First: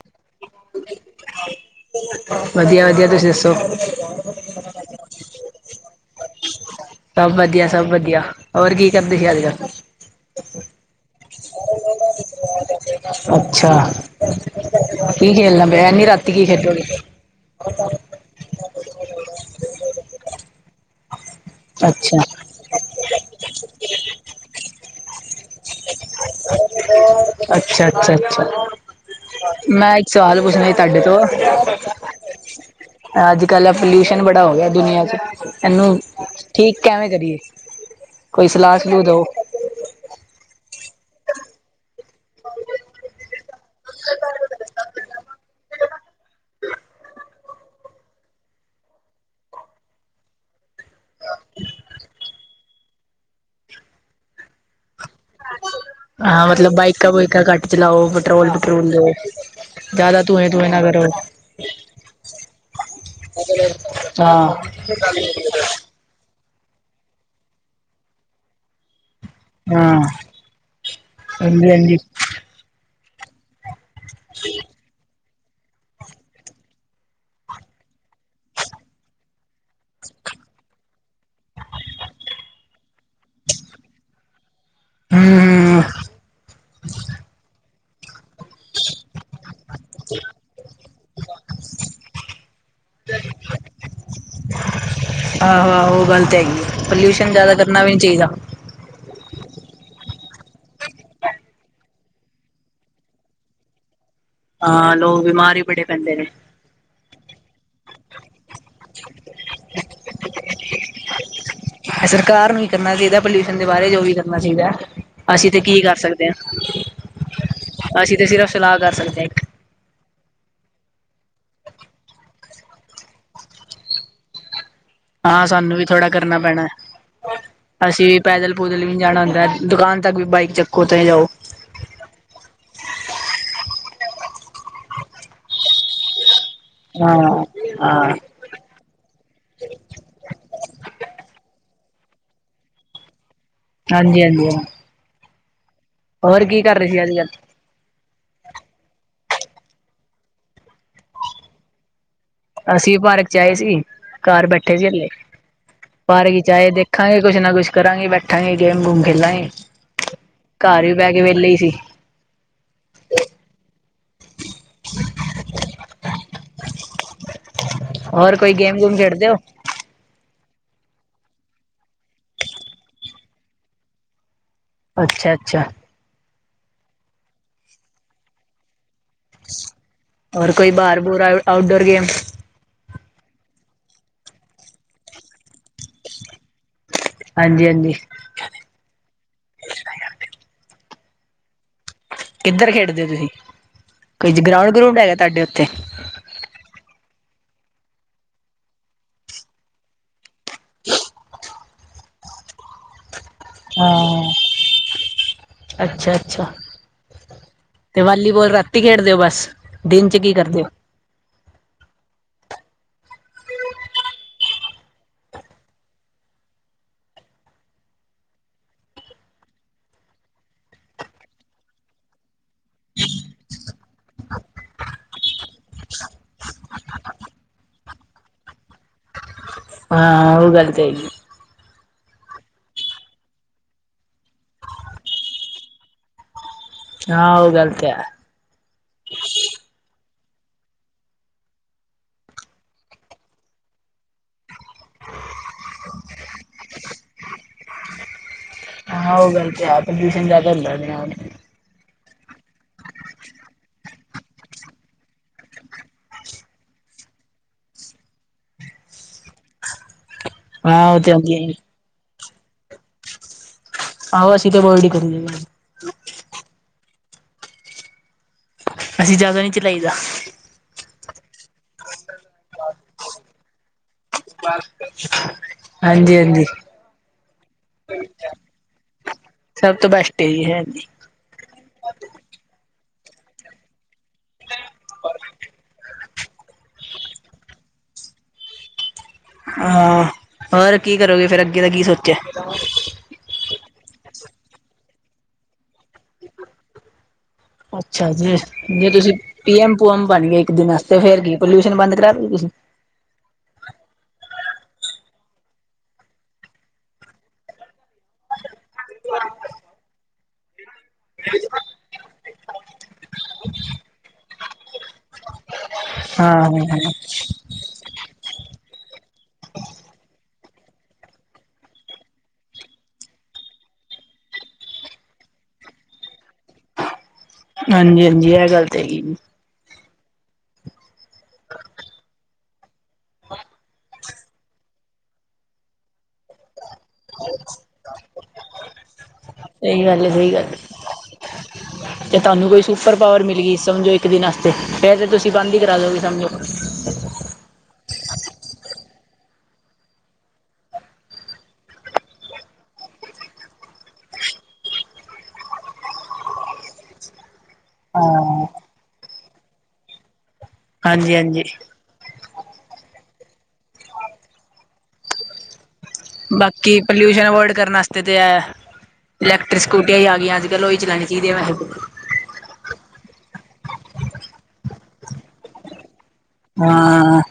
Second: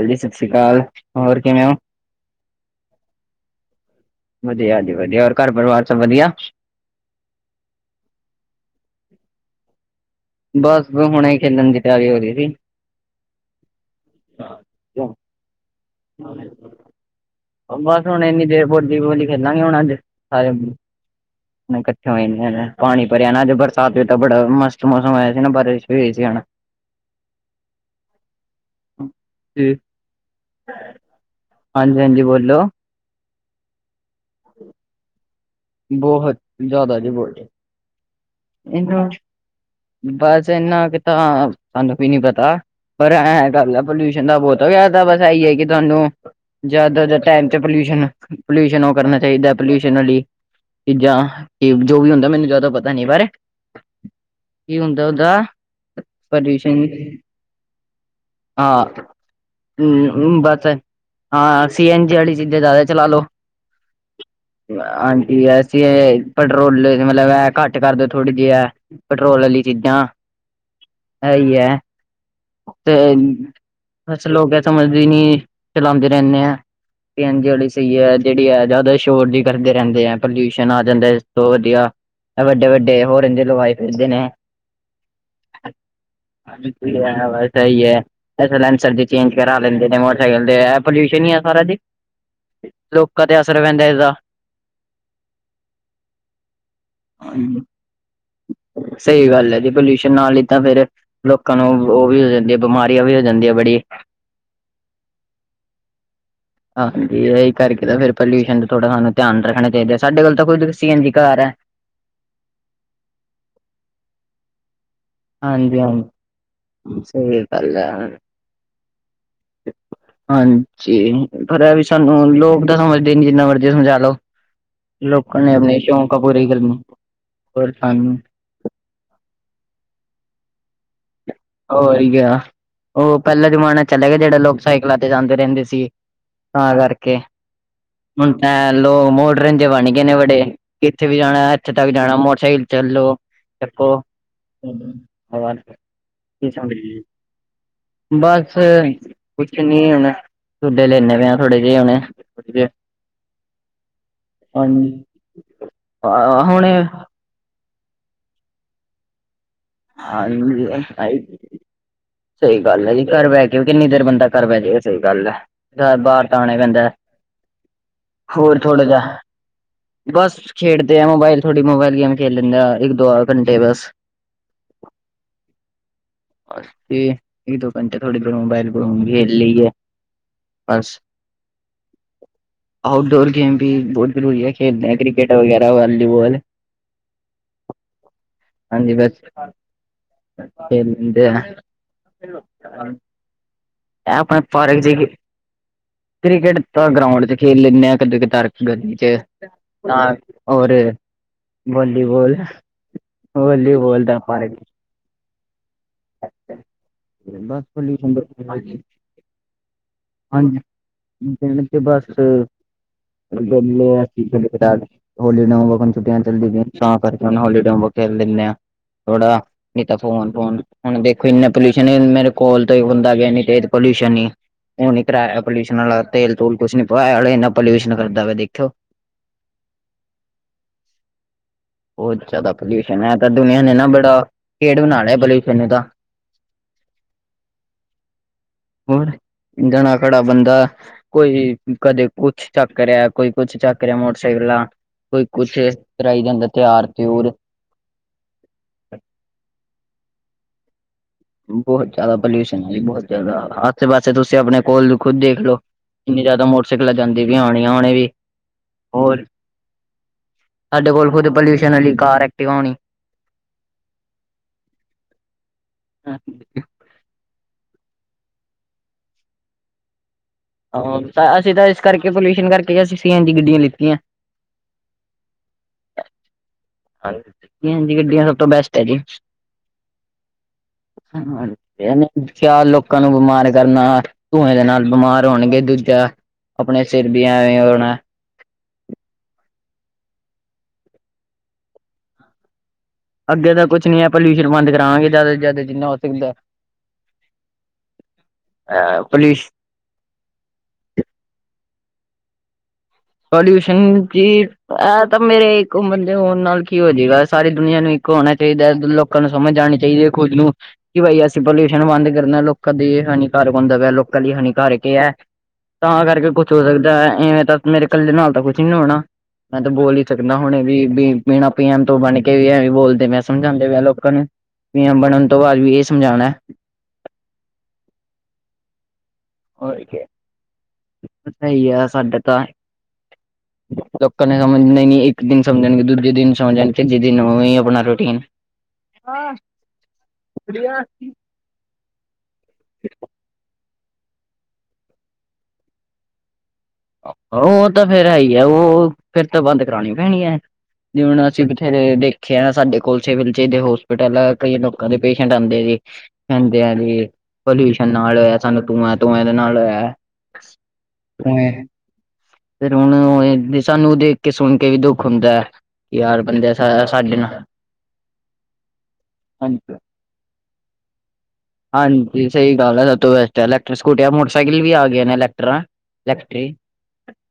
ਹਾਂਜੀ ਸਤਿ ਸ਼੍ਰੀ ਅਕਾਲ, ਹੋਰ ਕਿਵੇਂ ਹੋ? ਵਧੀਆਂ ਵਧੀਆਂ, ਤੁਸੀ ਦੱਸੋ? ਵਧੀਆਂ ਜੀ ਵਧੀਆਂ, ਹੋਰ ਘਰ ਪਰਿਵਾਰ ਸਭ ਵਧੀਆਂ? ਸਭ ਵਧੀਆ ਸਭ ਵਧੀਆਂ, ਹੋਰ ਕੀ ਕਰਦੇ ਸੀ ਅੱਜ ਕੱਲ੍ਹ? ਬਸ ਹੁਣੇ ਹੀ ਖੇਲਣ ਦੀ ਤਿਆਰੀ ਹੋ ਰਹੀ ਸੀ। ਬ [unintelligible] ਬੱਸ ਹੁਣ ਇੰਨੀ ਦੇਰ ਬੋਲੀਬੋਲ ਖੇਲਾਂਗੇ ਹੁਣ ਅੱਜ ਸਾਰੇ। ਅੱਛਾ [unintelligible] ਪਾਣੀ ਭਰਿਆ ਨਾ ਅੱਜ ਬਰਸਾਤ ਵਿੱਚ ਤਾਂ ਬੜਾ ਮਸਤ ਮੌਸਮ ਹੋਯਾ ਸੀ, ਨਾ ਬਾਰਿਸ਼ ਦੇ ਵਿਚ ਹੁਣ। ਅੱਛਾ ਅੱਛਾ ਅੱਛਾ, ਹਾਂਜੀ ਮੈਂ ਇੱਕ ਸਵਾਲ ਪੁਛ ਨੇ ਤੁਹਾਡੇ ਤੋਂ, ਹਾਂਜੀ ਬੋਲੋ ਅੱਜ ਕੱਲ ਪੋਲਿਊਸ਼ਨ ਬੜਾ ਹੋ ਗਿਆ ਦੁਨੀਆਂ ਚ ਇਹਨੂੰ ਬਹੁਤ ਠੀਕ ਕਵੇਂ ਕਰੀਏ? ਕੋਈ ਸਲਾਹ ਸਲੂਹ ਇਹਨਾ ਦਓ ਬਸ ਇੰਨਾ ਕਿ ਤਾਂ ਸਾਨੂੰ ਵੀ ਨੀ ਪਤਾ। ਪਰ ਐਂ ਗੱਲ ਹੈ ਪੋਲਿਊਸ਼ਨ ਦਾ ਬਹੁਤ ਹੋ ਗਯਾ ਬਸ ਇਹੀ ਹੈ ਕਿ ਤੁਹਾਨੂੰ ਜਾਦਾ ਟੈਮ ਚ ਪੋਲਊਸ਼ਨ-ਪੋਲਊਸ਼ਨ ਉਹ ਕਰਨਾ ਚਾਹੀਦਾ ਪੋਲਊਸ਼ਨ ਲਈ ਚੀਜ਼ਾਂ ਇਹ ਜੋ ਵੀ ਹੁੰਦਾ ਮੈਨੂੰ ਜ਼ਿਆਦਾ ਪਤਾ ਨਹੀਂ ਏਹ ਬਾਰੇ। ਕੀ ਹੁੰਦਾ ਉਦਾ? ਹਾਂ ਮਤਲਬ ਬਾਈਕਾਂ- ਬੁਇਕਾਂ ਘੱਟ ਚਲਾਓ। ਪੈਟਰੋਲ ਹਾਂ ਪੈਟਰੋਲ ਦਿਓ। ਹਮ ਬਸ ਹਾਂ ਸੀ- ਐਨ- ਜੀ ਵਾਲੀ ਚੀਜ਼ਾਂ ਜ਼ਿਆਦਾ ਚਲਾ ਲੋ। ਹਾਂ ਆਂਟੀ ਐ ਸੀ ਏ ਪੈਟਰੋਲ ਦੇ ਵਿਚ ਮਤਲਬ ਏਹ ਘੱਟ ਕਰ ਦੇ ਥੋੜੀ ਜਿ ਏਹ। ਪੈਟਰੋਲ ਆਲੀ ਹਾਂ ਚੀਜ਼ਾਂ ਹੈ ਈ ਹੈ। ਹਾਂਜੀ ਹਾਂਜੀ ਤੇ ਬਸ ਲੋਕ ਇਹ ਸਮਝਦੇ ਈ ਨੀ ਚਲਾਂਦੇ ਰਹਿਨੇ ਆ। ਸੀ ਐਨ ਜੀ ਵਾਲੀ ਸਹੀ ਹੈ। ਜਿਹੜੀ ਹੈ ਜ਼ਿਆਦਾ ਸ਼ੋਰ ਜੀ ਕਰਦੇ ਰਹਿੰਦੇ ਹੈ ਪੋਲਊਸ਼ਨ ਆ ਜਾਂਦਾ। ਬਹੁਤ ਵਧੀਆ ਐ ਵੱਡੇ ਵੱਡੇ ਹੋਰਨ ਜੇ ਲਵਾਏ ਫਿਰਦੇ ਨੇ। ਹਮ ਹਮ, ਹਾਂਜੀ, ਆ ਬਸ ਸਹੀ ਐ। ਸੈਲੈਂਸਰ ਚੇਂਜ ਕਰਾ ਲੈਂਦੇ ਨੇ ਮੋਟਰਸਾਈਕਲ ਤੇ ਪੋਲਿਊਸ਼ਨ ਹੀ ਆ ਸਾਰਾ ਜੀ। ਲੋਕਾਂ ਤੇ ਅਸਰ ਪੈਂਦਾ ਇਦਾ। ਆਹ ਉਹ ਗਲ ਤੇ ਹੈਗੀ ਏ ਪੋਲਊਸ਼ਨ ਜ਼ਿਆਦਾ ਕਰਨਾ ਵੀ ਨੀ ਚਾਹੀਦਾ। ਸਹੀ ਗੱਲ ਹੈ ਜੀ। ਪੋਲਊਸ਼ਨ ਨਾਲ ਹੀ ਤਾਂ ਫੇਰ ਲੋਕਾਂ ਨੂੰ ਉਹ ਵੀ ਹੋ ਜੇ। ਜੇ ਬਿਮਾਰੀਆਂ ਵੀ ਹੋ ਜਾਂਦੀਆਂ ਬੜੀ ਹਾਂ ਲੋਕ ਬਿਮਾਰ ਵੀ ਬੜੇ ਪੈਂਦੇ ਨੇ ਹਾਂਜੀ ਇਹੀ ਕਰਕੇ ਤਾ ਫੇਰ ਪਲੳਸ਼ਨ ਦਾ ਥੋੜ੍ਹਾ ਸਾਨੂੰ ਧਿਆਨ ਰੱਖਣਨਾ ਚਾਹੀਦਾ ਸਾਡੇ ਕੋਲ ਤਾਂ ਖੁਦ ਸੀਐਨਜੀ ਕਾਰ ਹੈ। ਸਰਕਾਰ ਨੂੰ ਵੀ ਕਰਨਾ ਚਾਹੀਦਾ ਪਲਊਸ਼ਨ ਦੇ ਬਾਰੇ ਜੋ ਵੀ ਕਰਨਾ ਚਾਹੀਦਾ ਹੈ ਅਸੀਂ ਤੇ ਹਾਂਜੀ ਕੀ ਕਰ ਹਾਂਜੀ ਸਕਦੇ ਸਹੀ ਗੱਲ ਹੈ ਅਸੀ ਤੇ ਸਿਰਫ ਸਲਾਹ ਕਰ ਸਕਦੇ ਏਕ ਹਾਂਜੀ ਪਰ ਇਹ ਵੀ ਸਾਨੂੰ ਲੋਕ ਤਾਂ ਸਮਝਦੇ ਨੀ ਜਿੰਨਾ ਮਰਜ਼ੀ ਸਮਝਾ ਲਓ। ਲੋਕਾਂ ਹਾਂ ਨੇ ਸਾਨੂੰ ਆਪਨੇ ਵੀ ਥੋੜ੍ਹਾ ਸ਼ੌਕ ਕਰਨਾ ਪੂਰੇ ਹੀ ਪੈਣਾ ਕਰਨੇ ਕੋਲ ਵੀ ਜਾਣਾ ਹੁੰਦਾ ਦੁਕਾਨ ਤੱਕ ਵੀ ਬਾਈਕ ਚੱਕੋ ਤੋ ਜਾਓ ਹੋਹੀ ਗਿਆ ਉਹ ਪਹਿਲਾ ਜਮਾਨੇ ਚਲੇ ਗਏ ਜਿਹੜਾ ਲੋਕ ਸਾਈਕਲਾਂ ਤੇ ਜਾਂਦੇ ਰਹਿੰਦੇ ਸੀ ਤਾਂ ਹਾਂ ਕਰਕੇ ਹਾਂ ਹੁਨ ਏ ਲੋਕ ਮੋਡਰਨ ਜੇ ਬਣ ਗਏ ਨੇ ਬੜੇ ਕਿੱਥੇ ਵੀ ਜਾਣਾ ਇੱਥੇ ਤੱਕ ਜਾਣਾ ਮੋਟਰਸਾਈਕਲ ਤੇ ਚੱਲ ਜੋ। ਚਪੋ ਹਾਂਜੀ ਹਾਂਜੀ ਹਾਂ ਹੋਰ ਕੀ ਕਰ ਰਹੇ ਸੀ [unintelligible] ਅੱਜ ਕੱਲ ਬਸ ਕੁਛ ਨੀ ਹੁਨਸ਼ ਥੁਡੇ ਲੈਨੇ ਪੈ ਹਾਂ ਥੋੜੇ ਜਿਹੇ ਹੁਨ ਅਸੀਂ ਵੀ ਪਾਰਕ ਚ ਆਏ ਸੀ ਘਰ ਬੈਠੇ ਸੀ ਹਾਂਜੀ, ਹੱਲੇ ਪਾਰਕ ਚ ਆਏ ਹੁਣੇ ਦੇਖਾਂਗੇ ਕੁਛ ਨਾ ਕੁੱਛ ਕਰਾਂਗੇ ਬੈਠਾਂਗੇ ਗੇਮ ਗੂਮ ਖੇਲਾਂਗੇ। ਆਾਂ ਘਰ ਵੀ ਬਹਿ ਕੇ ਵਿਹਲੇ ਹੀ [unintelligible] ਸੀ ਸਹੀ ਗੱਲ ਐ ਘਰ ਬਹਿ ਕੇ ਵੀ ਕਿੰਨੀ ਦੇਰ ਬੰਦਾ ਘਰ ਬਹਿ ਜੇਗਾ ਸਹੀ ਗੱਲ ਐ ਬਾਹਰ ਤਾਂ ਆਣਾ ਈ ਪੈਂਦਾ ਕੋਈ ਹੋਰ ਗੇਮ ਥੋੜਾ ਗੂਮ ਜਹਾ ਖੇਡਦੇ ਹੋ ਬਸ ਖੇਡਦੇ ਆ ਮੋਬਾਇਲ ਥੋੜੀ ਮੋਬਾਇਲ ਗੇਮ ਖੇਡ ਲੈਂਨੇ ਆ ਇੱਕ ਦੋ ਘੰਟੇ ਬਸ। ਅੱਛਾ- ਅੱਛਾ। [unintelligible] ਹੋਰ ਕੋਈ ਬਸ ਬਾਹਰ ਭੂਰ ਆ ਆਊਟਡੋਰ ਗੇਮ ਆਊਟਡੋਰ ਗੇਮ ਵੀ ਬਹੋਤ ਜ਼ਰੂਰੀ ਏ ਖੇਡਦੇ ਕ੍ਰਿਕਟ ਵਗੈਰਾ ਵਾਲੀਬੋਲ ਹਾਂਜੀ -ਹਾਂਜੀ। ਹਾਂਜੀ ਬਸ [unintelligible] ਕਿੱਧਰ ਖੇਡਦੇ ਹੋ ਤੁਹੀ ਕੋਈ ਆਪਣੇ ਗਰਾਉਂਡ ਪਾਰਕ ਚ ਗਰੁੱਡ ਹੈਗਾ ਤੁਹਾਡੇ ਉੱਥੇ। ਕ੍ਰਿਕਟ ਤਾ ਗਰਾਉਂਡ ਚ ਖੇਲ ਲੈਂਦੇ ਆ ਕਦੀ ਕਦਾਰ ਗਲੀ ਚ [unintelligible] ਔਰ ਵੋਲੀਬੋਲ ਹਾਂ [unintelligible] ਅੱਛਾ- ਅੱਛਾ ਬਸ ਤੇ ਵਾਲੀਬੋਲ ਪੋਲਿਊਸ਼ਨ ਰਾਤੀ ਖੇਡਦੇ ਹੋ ਬਸ। ਦਿਨ ਚ ਕੀ ਹਾਂਜੀ ਕਰਦੇ ਓ ਦਿਨ ਚ ਬਸ ਵੇਲੇ ਆ ਕਦੀ ਕਤਾਰ ਹੋਲੀਡੇ ਹੋਮਵਰਕ ਛੁੱਟੀਆਂ ਚੱਲਦੀ ਪੀਐ ਤਾ ਕਰਕੇ ਨਾ ਹੋਲੀਡੇ ਖੇਲ ਲਿੰਦੇ ਆਂ ਥੋੜਾ ਨਹੀਂ ਤਾਂ ਫੋਨ ਫੋਨ ਹੁਨ ਦੇਖੋ ਇਨੇ ਪੋਲਿਊਸ਼ਨ ਮੇਰੇ ਕੋਲ ਤੋਂ ਹੀ ਹੁੰਦਾ ਗਿਆ ਨੀ ਤੇ ਪੋਲਿਊਸ਼ਨ ਹੀ ਹੂਨ ਈ ਕਰਵਾਇਆ ਪੋਲਿਊਸ਼ਨ ਵਾਲਾ ਤੇਲ ਤੂਲ ਕੁਛ ਨੀ ਪੁਇਆ ਹਾਲੇ ਇਨਾ ਪੋਲਿਊਸ਼ਨ ਕਰਦਾ ਵ ਦੇਖਿਓ ਹਾਂ ਉਹ ਗਲਤ ਹੈਗੀ ਬਹੋਤ ਜ਼ਿਆਦਾ ਪੋਲਿਊਸ਼ਨ ਐ ਤਾਂ ਦੁਨੀਆਂ ਨੇ ਨਾ ਬੜਾ ਭੇਡ ਬਣਾ ਲਿਆ ਪੋਲਿਊਸ਼ਨ ਇਹਦਾ [inaudible] ਹਾਂ ਉਹ ਗਲ ਤੇ ਹੈ ਹੁਣ ਜਣਾ ਖੜਾ ਬੰਦਾ ਕੋਈ ਕਦੇ ਕੁਛ ਚੱਕ ਰਿਹਾ ਕੋਈ ਕੁਛ ਚੱਕ ਰਿਹਾ ਮੋਟਰਸਾਈਕਲਾਂ ਕੋਈ ਕੁਛ ਕਰਈ ਜਾਂਦਾ ਤਿਆਰ ਤਿਉਰ ਹਾਂ ਉਹ ਗਲ ਤਾ ਹੈ। ਪ੍ਰਦਊਸ਼ਣ ਜ਼ਿਆਦਾ ਹੁੰਦਾ ਓਦੇ ਨਾਲ। ਬਹੁਤ ਜ਼ਿਆਦਾ ਪੋਲਿਊਸ਼ਨ ਹੈ ਜੀ। ਬਹੁਤ ਜ਼ਿਆਦਾ ਆਸੇ-ਪਾਸੇ ਤੁਸੀਂ ਆਪਣੇ ਕੋਲ ਨੂੰ ਖੁਦ ਦੇਖ ਲਓ। ਇਨੀ ਜ਼ਿਆਦਾ ਮੋਟਰਸਾਈਕਲ ਜਾਂਦੀ ਪਾਈਆਂ ਹੋਣੀਆਂ ਹੁਣੇ ਵੀ ਹੋਰ ਸਾਡੇ ਹਾਂ ਉਹ ਕੋਲ ਤੇ ਖੁਦ ਆਉਂਦੀ ਹੈ ਪੋਲਿਊਸ਼ਨ ਵਾਲੀ ਕਾਰ ਐਕਟਿਵਾ ਹੋਣੀ ਅਹੋ ਅਸੀ ਤੇੇ [unintelligible] [unintelligible] ਅਸੀਂ ਜ਼ਿਆਦਾ ਨਹੀਂ ਚਲਾਈਦਾ ਹਾਂ ਅਸੀਂ ਤਾਂ ਇਸ ਕਰਕੇ ਪੋਲਿਊਸ਼ਨ ਕਰਕੇ ਅਸੀਂ ਸੀ ਐਨ ਜੀ ਦੀ ਗੱਡੀਆਂ ਲਿੱਤੀਆਂ [unintelligible] ਹਾਂਜੀ ਹਾਂਜੀ [unintelligible] ਹਾਂਜੀ ਸੀਐਂਜੀ ਗੱਡੀਆਂ ਸਭ ਤੋਂ ਬੈਸਟ ਹੈ ਜੀ। ਸਭ ਤੋ ਬੈਸਟ ਇਹ ਹੈ ਜੀ ਹ ਇਹਨ ਕੇਆ ਲੋਕਾਂ ਨੂੰ ਬਿਮਾਰ ਕਰਨਾ ਧੂੰਏ ਦੇ ਨਾਲ ਬਿਮਾਰ ਹੋਣਗੇ ਦੂਜਾ ਆਪਣੇ ਸਿਰ ਵੀਆਂ ਹੋਣਾ ਹਾਂ ਹੋਰ ਕੀ ਕਰੋਗੇ ਫਿਰ ਅੱਗੇ ਦਾ ਕੀ ਸੋਚਿਆ? [unintelligible] ਅੱਗੇ ਤਾਂ ਕੁੱਛ ਨੀ ਹੈ ਪੋਲਿਊਸ਼ਨ ਬੰਦ ਕਰਾਵਾਂਗੇ। ਜ਼ਿਆਦਾ ਤੋਂ ਜ਼ਿਆਦਾ ਜਿੰਨਾ ਹੋ ਸਕਦਾ। ਅੱਛਾ ਜੀ ਜੇ ਅ ਤੁਸੀਂ ਪੋਲਿਊਸ਼ ਪੀਐਮ, ਪੂਐਮ ਬਣ ਗਏ ਇੱਕ ਦਿਨ ਆਸਤੇ ਫੇਰ ਕੀ ਪੋਲਿਊਸ਼ਨ ਬੰਦ ਕਰਾ ਦੋ ਗੇ ਤੁਸੀਂ? ਪੋਲਿਊਸ਼ਨ ਜੀ ਇਹ ਤਾਂ ਮੇਰੇ ਇੱਕ ਉਮਰ ਦੇ ਹੋਣ ਨਾਲ ਕੀ ਹੋ ਜਾਏਗਾ। ਸਾਰੀ ਦੁਨੀਆਂ ਨੂੰ ਹੋਣਾ ਚਾਹੀਦਾ ਲੋਕਾਂ ਨੂੰ ਸਮਝ ਆਣੀ ਚਾਈਦੀ ਆ ਖੁਦ ਨੂੰ ਕਿ ਬਾਈ ਅਸੀਂ ਪੋਲਿਊਸ਼ਨ ਬੰਦ ਕਰਨਾ। ਲੋਕਾਂ ਦੀ ਹਾਨੀਕਾਰਕ ਹੁੰਦਾ ਪਿਆ, ਲੋਕਾਂ ਲਈ ਹਾਨੀਕਾਰਕ ਹੈ। ਤਾਂ ਕਰਕੇ ਕੁਛ ਹੋ ਹਾਂ ਸਕਦਾ ਇਵੇਂ ਤਾਂ ਮੇਰੇ ਇਕੱਲੇ ਨਾਲ ਤਾਂ ਕੁਛ ਨੀ ਨਾ ਹੋਣਾ। ਮੈਂ ਤਾਂ ਬੋਲ ਹੀ ਸਕਦਾ ਹੁਣ ਵੀ ਬੀਣਾ ਪੀਅਮ ਤੋਂ ਬਣ ਕੇ ਵੀ ਐਵੇਂ ਬੋਲਦੇ। ਮੈਂ ਸਮਝਾਉਂਦੇ ਵੀਆ ਲੋਕਾਂ ਨੂੰ ਪੀਐਮ ਬਣਨ ਤੋਂ ਬਾਅਦ ਵੀ ਇਹ ਸਮਝਾਣਾ। ਹਾਂਜੀ, ਹਾਂਜੀ ਇਹ ਗੱਲ ਤੇ ਹੈਗੀ। ਸਹੀ ਆ ਸਾਡੇ ਤਾਂ ਲੋਕਾਂ ਨੇ ਸਮਝ ਨਈ ਇੱਕ ਦਿਨ ਸਮਝਣਗੇ, ਦੂਜੇ ਦਿਨ ਸਮਝਣਗੇ ਤੇ ਜੀਦੀ ਨੂੰ ਆਪਣਾ ਰੂਟੀਨ ਜ ਤੁਹਾਨੂੰ ਕੋਈ ਸੁਪਰ ਪਾਵਰ ਮਿਲ ਗਈ ਸਮਝੋ ਇੱਕ ਦਿਨ ਵਾਸਤੇ ਫਿਰ ਤਾਂ, ਤੁਸੀਂ ਬੰਦ ਈ ਕਰਾ ਦਿਉਗੇ ਸਮਝੋ। ਉਹ ਤਾਂ ਫੇਰ ਹੈ ਹੀ ਆ। ਉਹ ਫਿਰ ਤਾਂ ਬੰਦ ਕਰਾਉਣੀ ਪੈਣੀ ਐ। ਜੇ ਹੁਣ ਅਸੀਂ ਬਥੇਰੇ ਦੇਖੇ ਆ ਸਾਡੇ ਕੋਲ ਸਿਵਲ ਚਦੇ ਹੋਸਪਿਟਲ ਆ ਕਈ ਲੋਕਾਂ ਦੇ ਪੇਸ਼ੈਂਟ ਆਦੇ ਜੇ। ਕਹਿੰਦੇ ਆ ਜੀ ਪੋਲਿਊਸ਼ਨ ਨਾਲ ਹਾਂ ਸਾਨੂੰ ਧੂੰਆਂ, ਧੂੰਆਂ ਦੇ ਨਾਲ ਹੋਇਆ ਹਾਂਜੀ, ਹਾਂਜੀ ਫਿਰ ਹੁਣ ਸਾਨੂੰ ਦੇਖ ਕੇ ਸੁਣ ਕੇ ਵੀ ਦੁੱਖ ਹੁੰਦਾ ਐ। ਬਾਕੀ ਪੋਲਿਊਸ਼ਨ ਅਵੋਇਡ ਕਰਨ ਵਸਤੇ ਤਾਂ ਇਲੈਕਟ੍ਰਿਕ ਹਾਂਜੀ ਸਕੂਟੀਆਂ ਹੀ ਆ ਗਈਆਂ ਅੱਜ ਲੋਈ ਚਲਾਣੀ ਚਾਹੀਦੀ ਤੇ। ਹਾਂਜੀ ਸਹੀ ਗੱਲ ਹੈ ਸਭ ਤੋਂ ਬੈਸਟ ਇਲੈਕਟਰ ਸਕੂ ਮੋਟਰਸਾਈਕਲ ਵੀ ਆ ਗਏ ਨੇ ਇਲੈਕਟਰਾਂ ਲੈਫਟਰੀ। ਹਾਂ।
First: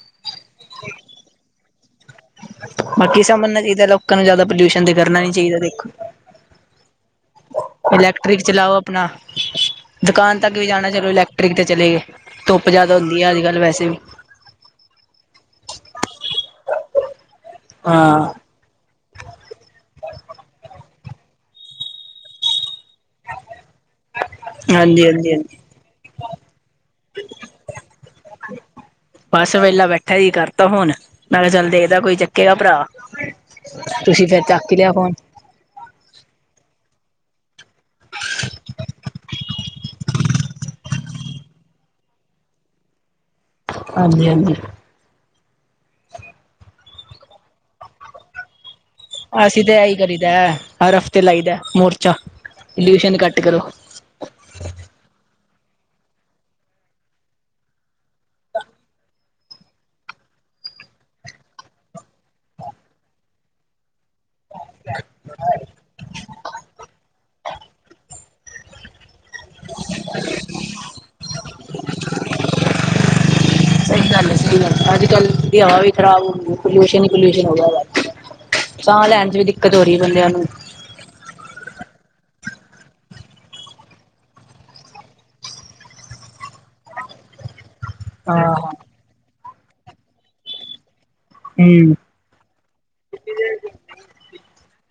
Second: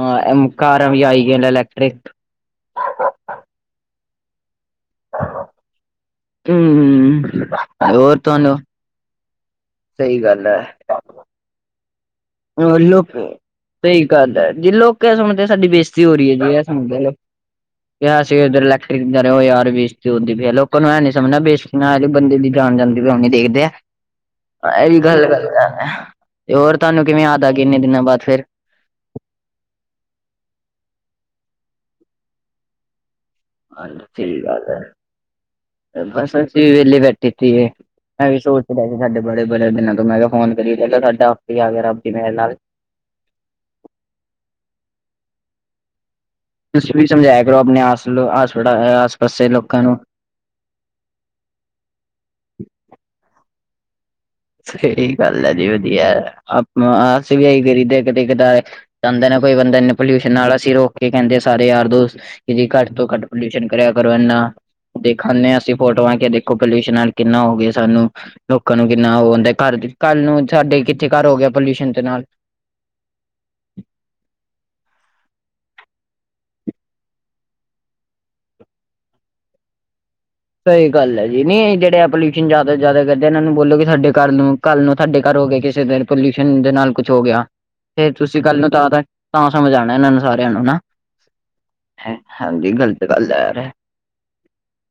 ਹਾਂ ਕਾਰਾਂ ਵੀ ਆਈ ਗਈਆਂ ਇਲੈਕਟ੍ਰਿਕ ਬਾਕੀ ਸਮਝਣਾ ਚਾਹੀਦਾ ਲੋਕਾਂ ਨੂੰ ਜ਼ਿਆਦਾ ਪੋਲਿਊਸ਼ਨ ਇੰਜ ਕਰਨਾ ਨੀ ਚਾਹੀਦਾ, ਦੇਖੋ ਹਮ ਹੋਰ ਇਲੈਕਟ੍ਰਿਕ ਤੁਹਾਨੂੰ ਚਲਾਓ। ਆਪਣਾ ਸਹੀ ਦੁਕਾਨ ਗੱਲ ਤੱਕ ਹੈ ਵੀ ਜਾਣਾ ਚਲੋ, ਇਲੈਕਟ੍ਰਿਕ ਤੇ ਚਲੇ ਗਏ। ਧੁੱਪ ਜ਼ਿਆਦਾ ਲੋਕ ਹੁੰਦੀ ਆ ਅੱਜ-ਕੱਲ੍ਹ ਵੈਸੇ ਵੀ [inaudible] ਉਹ ਹਾਂ ਯਾਰ ਬੇਜਤੀ ਹੁੰਦੀ ਪਈ ਆ ਲੋਕਾਂ ਨੂੰ ਐਂ ਨ ਸਮਝਣਾ ਬੇਸਤੀ ਬੰਦੇ ਦਈ ਜਾਣ ਜਾਂਦੇ ਵੀ ਨ ਦੇਖਦੇ ਇਹ ਵੀ ਹਾਂਜੀ ਗੱਲ, ਹਾਂਜੀ ਗੱਲ ਹਾਂਜੀ ਕਰ ਤੇ ਹੋਰ ਤੁਹਾਨੂੰ ਕਿਵੇਂ ਯਾਦ ਆ ਗਈ ਇਨੇ ਦਿਨਾਂ ਬਾਦ ਫਿਰ? ਬਸ ਵੇਲਾ ਬੈਠਾ ਸੀ ਕਰਤਾ ਫੋਨ। ਮੈਂ ਦੇਖਦਾ ਕੋਈ ਚੱਕੇਗਾ ਭਰਾ ਤੁਸੀਂ ਸਹੀ ਫੇਰ ਗੱਲ ਚੱਕ ਹੀ ਲਿਆ ਫੋਨ। ਬਸ ਅਸੀਂ ਵੇਲੇ ਬੈਠੇ ਤੀਗੇ। ਮੈਂ ਵੀ ਸੋਚ ਰਿਹਾ ਸੀ ਤੁਹਾਡੇ ਬਾਰੇ ਬੜੇ ਦਿਨਾਂ ਤੋਂ ਮੈਂ ਕਿਹਾ ਫੋਨ ਕਰੀਏ। ਤੁਹਾਡਾ ਆਪ ਹੀ ਆ ਗਿਆ ਰੱਬ ਦੀ ਮਿਹਰ ਨਾਲ। ਹਾਂਜੀ ਹਾਂਜੀ। ਤੁਸੀ ਵੀ ਸਮਝਾਇਆ ਕਰੋ। ਆਸਰੋ ਥੋੜਾ ਅਸੀਂ ਤਾਂ ਇਹੀ ਕਰੀਦਾ ਹਰ ਹਫ਼ਤੇ ਲਾਈ ਦਾ ਮੋਰਚਾ। ਪੋਲਿਊਸ਼ਨ ਘੱਟ ਕਰੋ। ਸਹੀ ਗੱਲ ਹੈ ਜੀ ਵਧੀਆ, ਆਪਾ ਅਸੀਂ ਵੀ ਆਹੀ ਕਰੀਦੇ ਕਦੀ ਕਦਾਰ ਜਾਂਦਾ ਨਾ ਕੋਈ ਬੰਦਾ ਇਨੇ ਪੋਲਿਊਸ਼ਨ ਨਾਲ ਅਸੀਂ ਰੋਕ ਕੇ ਕਹਿੰਦੇ ਸਾਰੇ ਯਾਰ, ਦੋ ਕਿ ਘੱਟ ਤੋਂ ਘੱਟ ਪੋਲਿਊਸ਼ਨ ਕਰੇਆ ਕਰੋ ਇੰਨਾ। ਦੇਖਾਨੇ ਆ ਅਸੀ ਫੋਟੋਆਂ ਕਿ ਦੇਖੋ ਪਲੀਊਸਨ ਕਿੰਨਾ ਹੋਗਿਆ ਅਜ ਸਾਨੂੰ। ਲੋਕਾਂ ਨੂੰ ਕਿੰਨਾ ਉਹ ਹੁੰਦਾ। ਘਰ ਕੱਲ੍ਹ ਨੂੰ ਸਾਡੇ ਕਿੱਥੇ ਘਰ ਹੋ ਗਿਆ ਪੋਲਿਊਸ਼ਨ ਦੇ ਨਾਲ [inaudible] ਸਹੀ ਗੱਲ ਹੈ ਸਹੀ ਗੱਲ ਅੱਜ ਕੱਲ ਦੀ ਹਵਾ ਵੀ ਖ਼ਰਾਬ ਹੋ ਗਈ ਹੈ ਪੋਲਿਊਸ਼ਨ ਹੀ ਪੋਲਿਊਸ਼ਨ ਹੋ ਗਿਆ ਸਾਹ ਲੈਣ ਚ ਵੀ ਦਿੱਕਤ ਹੋ ਰਹੀ ਹੈ ਬੰਦਿਆਂ ਨੂੰ ਸਹੀ ਗੱਲ ਹੈ ਜੀ ਨੀ ਜਿਹੜੇ ਆ ਪੋਲਿਊਸ਼ਨ ਜ਼ਿਆਦਾ ਜ਼ਿਆਦਾ ਕਰਦੇ ਇਹਨਾਂ ਨੂੰ ਬੋਲੋ ਕਿ ਸਾਡੇ ਘਰ ਨੂੰ ਕੱਲ੍ਹ ਨੂੰ ਤੁਹਾਡੇ ਘਰ ਹੋ ਗਏ ਕਿਸੇ ਦਿਨ ਪੋਲਿਊਸ਼ਨ ਦੇ ਨਾਲ ਕੁੱਛ ਹੋ ਗਿਆ ਫੇਰ ਤੁਸੀਂ ਹਾਂ ਕੱਲ ਨੂੰ ਤਾਂ ਤਾਂ ਸਮਝ ਆਉਣਾ ਇਹਨਾਂ ਨੂੰ ਸਾਰਿਆਂ ਨੂੰ ਨਾ ਹਮ ਹਾਂਜੀ ਗਲਤ ਗੱਲ ਆ ਯਾਰ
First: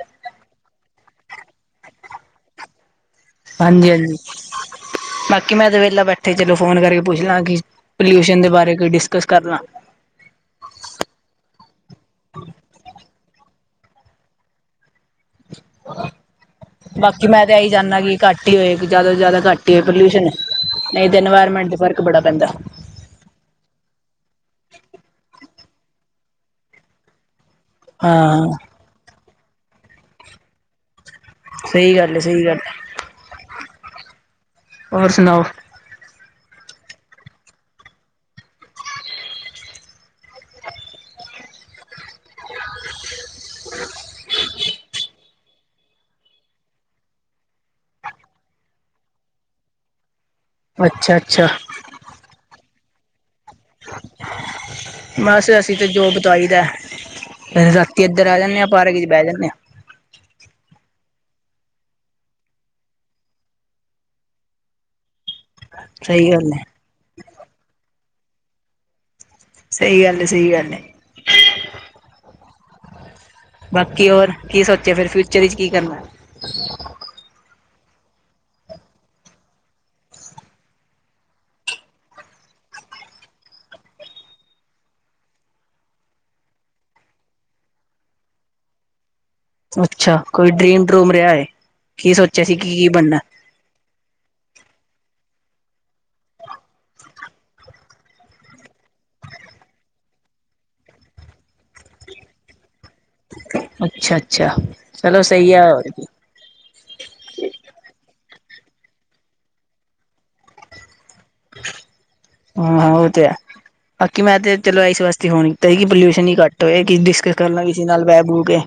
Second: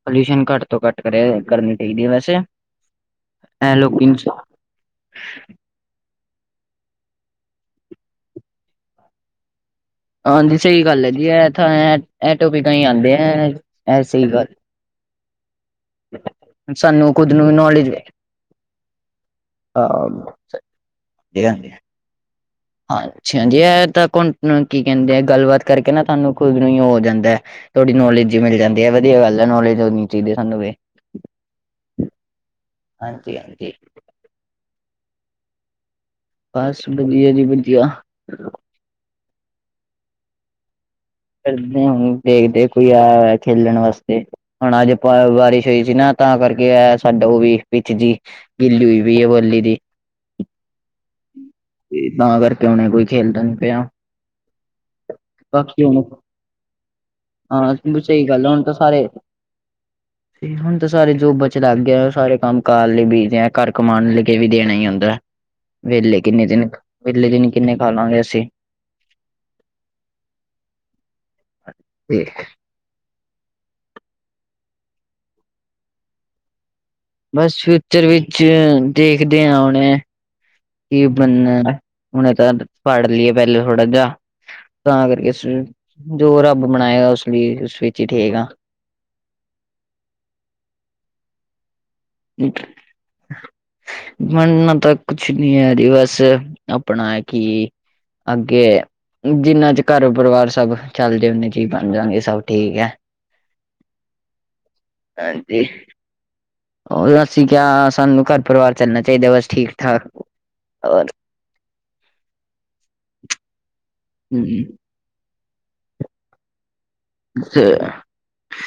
ਪੋਲਿਊਸ਼ਨ ਘੱਟ ਤੋਂ ਘੱਟ ਕਰਨੀ ਚਾਹੀਦੀ ਹੈ ਵੈਸੇ ਐ ਹਾਂਜੀ ਲੋਕੀ ਹਾਂਜੀ ਬਾਕੀ ਮੈਂ ਤੇ ਵੇਲਾ ਬੈਠਾ ਤੇ ਚਲੋ ਫੋਨ ਕਰਕੇ ਪੁੱਛ ਲਾਂ ਕਿ ਪੋਲਿਊਸ਼ਨ ਦੇ ਬਾਰੇ ਕੋਈ ਡਿਸਕਸ ਕਰ ਲਾਂ ਹਾਂਜੀ ਸਹੀ ਗੱਲ ਹੈ ਜੀ ਇਹ ਤਾਂ ਐਟੋ ਪਿਕਾਂ ਹੀ ਆਉਂਦੇ ਆ ਸਹੀ ਗੱਲ ਸਾਨੂੰ ਬਾਕੀ ਖੁਦ ਮੈਂ ਨੂੰ ਤੇ ਇਹੀ ਨੌਲੇਜ ਚਾਨਾ ਕਿ ਘੱਟ ਹੀ ਹੋਏ ਜਿਆਦਾ ਤੋਂ ਜਿਆਦਾ ਘੱਟ ਏਅ ਪੋਲਿਊਸ਼ਨ ਹਾਂਜੀ ਨਹੀਂ ਤਾਂ ਇਨਵਾਇਰਮੈਂਟ ਦਾ ਫ਼ਰਕ ਬੜਾ ਪੈਂਦਾ ਅੱਛਾ ਹਾਂ ਜੀ ਇਹ ਤਾਂ ਕੀ ਕਹਿੰਦੇ ਆ ਗੱਲਬਾਤ ਕਰਕੇ ਨਾ ਤੁਹਾਨੂੰ ਖੁਦ ਨੂੰ ਹੀ ਹੋ ਜਾਂਦਾ ਹੈ। ਥੋੜੀ ਨੌਲੇਜ ਜੀ ਹਾਂ ਮਿਲ ਜਾਂਦੀ ਹੈ ਵਧੀਆ ਗੱਲ ਹੈ ਨੌਲੇਜ ਹੋਣੀ ਚਾਹੀਦੀ ਸਾਨੂੰ ਵੀ ਸਹੀ ਗੱਲ ਹੈ ਸਹੀ ਗੱਲ ਹਾਂਜੀ ਹਾਂਜੀ ਹੋਰ ਸੁਣਾਓ ਬਸ ਵਧੀਆ ਜੀ ਵਧੀਆ ਫੇਰ ਹੁਣ ਦੇਖਦੇ ਕੋਈ ਆਇਆ ਖੇਲਣ ਵਾਸਤੇ ਹੁਣ ਅੱਜ ਬਾਰਿਸ਼ ਹੋਈ ਸੀ ਨਾ ਤਾਂ ਕਰਕੇ ਆ ਸਾਡਾ ਉਹ ਵੀ ਭਿੱਜ ਗਈ ਗਿੱਲੀ ਵੀ ਬਲੀ ਦੀ ਅੱਛਾ ਅੱਛਾ ਤੇ ਤਾਂ ਕਰਕੇ ਹੁਣੇ ਕੋਈ ਖੇਲਦਾ ਨੀ ਪਿਆ ਬਸ ਅਸੀਂ ਬਾਕੀ ਤਾਂ ਹੁਣ ਜੋਬ ਤੋਂ ਆਈ ਦਾ ਹਾਂ ਰਾਤੀ ਇੱਧਰ ਆ ਜਾਨੇ ਆ, ਪਾਰਕ ਚ ਬਹਿ ਜਾਨੇ ਆ, [inaudible] ਤੇ ਹੁਣ ਤਾਂ ਸਾਰੇ ਜੋ ਬਚਣ ਲੱਗ ਗਏ ਉਹ ਸਾਰੇ ਕੰਮ ਕਾਰ ਲਈ ਬੀਜ ਆ ਘਰ ਕਮਾਉਣ ਲਗੇ ਵੀ ਦੇਣਾ ਹੀ ਹੁੰਦਾ ਵਿਹਲੇ ਸਹੀ ਕਿੰਨੇ ਗੱਲ ਹੈ ਦਿਨ ਵਿਹਲੇ ਦਿਨ ਕਿੰਨੇ ਖਾ ਲਾਂਗੇ ਅਸੀਂ। ਸਹੀ ਗੱਲ ਹੈ ਸਹੀ ਗੱਲ ਹੈ ਤੇ ਬਾਕੀ ਹੋਰ ਕੀ ਸੋਚਿਆ ਫਿਰ ਫਿਊਚਰ ਵਿਚ ਕੀ ਕਰਨਾ? ਬਸ ਫਿਊਚਰ ਵਿੱਚ ਦੇਖਦੇ ਹਾਂ ਉਹਣੇ ਕੀ ਬਨਾ, ਹੁਣੇ ਤਾਂ ਪੜ੍ਹ ਲਈਏ ਪਹਿਲੇ ਥੋੜਾ ਜਿਹਾ। ਤਾਂ ਕਰਕੇ ਜੋ ਰੱਬ ਬਣਾਏਗਾ, ਉਸ ਵਿੱਚ ਹੀ ਠੀਕ ਆ। ਅੱਛਾ ਕੋਈ ਡਰੀਮ ਡਰੂਮ ਰਿਹਾ ਹੈ ਕਿ ਸੋਚਿਆ ਸੀ ਕੀ ਕੀ ਬਣਨਾ? ਮੰਨਣਾ ਤਾਂ ਕੁਛ ਨੀ ਹੈ ਜੀ ਬਸ ਆਪਣਾ ਕੀ ਅੱਗੇ ਜਿੰਨਾ ਚ ਘਰ ਪਰਿਵਾਰ ਸਭ ਚੱਲ ਜਾ ਨਾ ਚ ਹੀ ਬਣ ਜਾਗੇ ਸਭ ਠੀਕ ਹੈ। ਅੱਛਾ-ਅੱਛਾ ਚਲੋ ਸਹੀ ਹੈ। ਉਹ ਅਸੀਂ ਕਿਹਾ ਸਾਨੂੰ ਘਰ ਪਰਿਵਾਰ ਚੱਲਣਾ ਚਾਹੀਦਾ ਬਸ ਠੀਕ ਠਾਕ ਔਰ ਹਾਂ ਹਾਂ ਉਹ ਤੇ ਹੈ, ਬਾਕੀ ਮੈਂ ਹੂੰ, ਤੇ ਚਲੋ ਇਸ ਵਾਸਤੇ ਫੋਨ ਕੀਤਾ ਸੀ ਕਿ ਪੋਲਿਊਸ਼ਨ ਹੀ ਘੱਟ ਹੋਏ ਕਿਸੇ ਦੀ ਕਰਨਾ ਵੀ ਸੀ ਨਾਲ ਬਹਿ ਬੂ ਕੇ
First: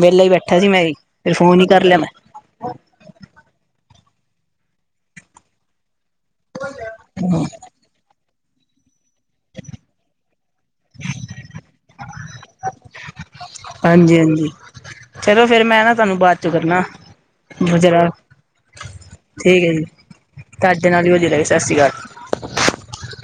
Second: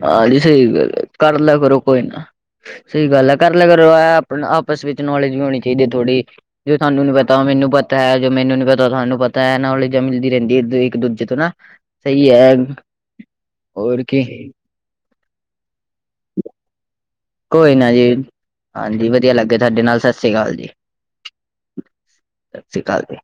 ਵਿਹਲਾ ਹੀ ਬੈਠਾ ਸਹੀ ਸੀ, ਮੈਂ ਗੱਲ ਫਿਰ ਐ ਤੈਨੂੰ ਫੋਨ ਹੀ ਕਰੋ ਕਰ ਲਿਆ ਕੋਈ ਮੈਂ ਨਾ। ਸਹੀ ਗੱਲ ਹੈ ਕਰ ਲਿਆ ਕਰੋ ਆਪ ਆਪਸ ਵਿੱਚ ਨੌਲੇਜ ਵੀ ਹੋਣੀ ਚਾਹੀਦੀ ਹੈ ਥੋੜ੍ਹੀ ਜੋ ਤੈਨੂੰ ਨੀ ਪਤਾ ਉਹ ਮੈਨੂੰ ਪਤਾ ਹੈ ਜੋ ਮੈਨੂੰ ਨੀ ਪਤਾ ਉਹ ਤੁਾਨੂੰ ਪਤਾ ਤਾਂ ਇਹ ਨੌਲੇਜ ਮੀਲਦੀ ਰਹਿੰਦੀ ਇੱਕ ਦੂਜੇ ਤੋਂ ਨਾ ਸਹੀ ਹੈ। ਹੋਰ ਹਾਂਜੀ ਕੀ ਹਾਂਜੀ ਚਲੋ ਫੇਰ ਮੈਂ ਨਾ ਤੁਹਾਨੂੰ ਬਾਅਦ ਚੋਂ ਕਰਨਾ। ਕੋਈ ਨਾ ਜਰਾ ਜੀ। ਹਾਂਜੀ ਵਧੀਆ ਲੱਗਾ ਠੀਕ ਹੈ ਤੁਹਾਡੇ ਜੀ। ਨਾਲ ਸਤਿ ਸ੍ਰੀ ਅਕਾਲ ਜੀ- ਤੁਹਾਡੇ ਨਾਲ ਹੀ ਵਧੀਆ ਲੱਗੇ ਸ਼੍ਰੀ ਅਕਾਲ। ਸਤਿ ਸ੍ਰੀ ਅਕਾਲ ਜੀ।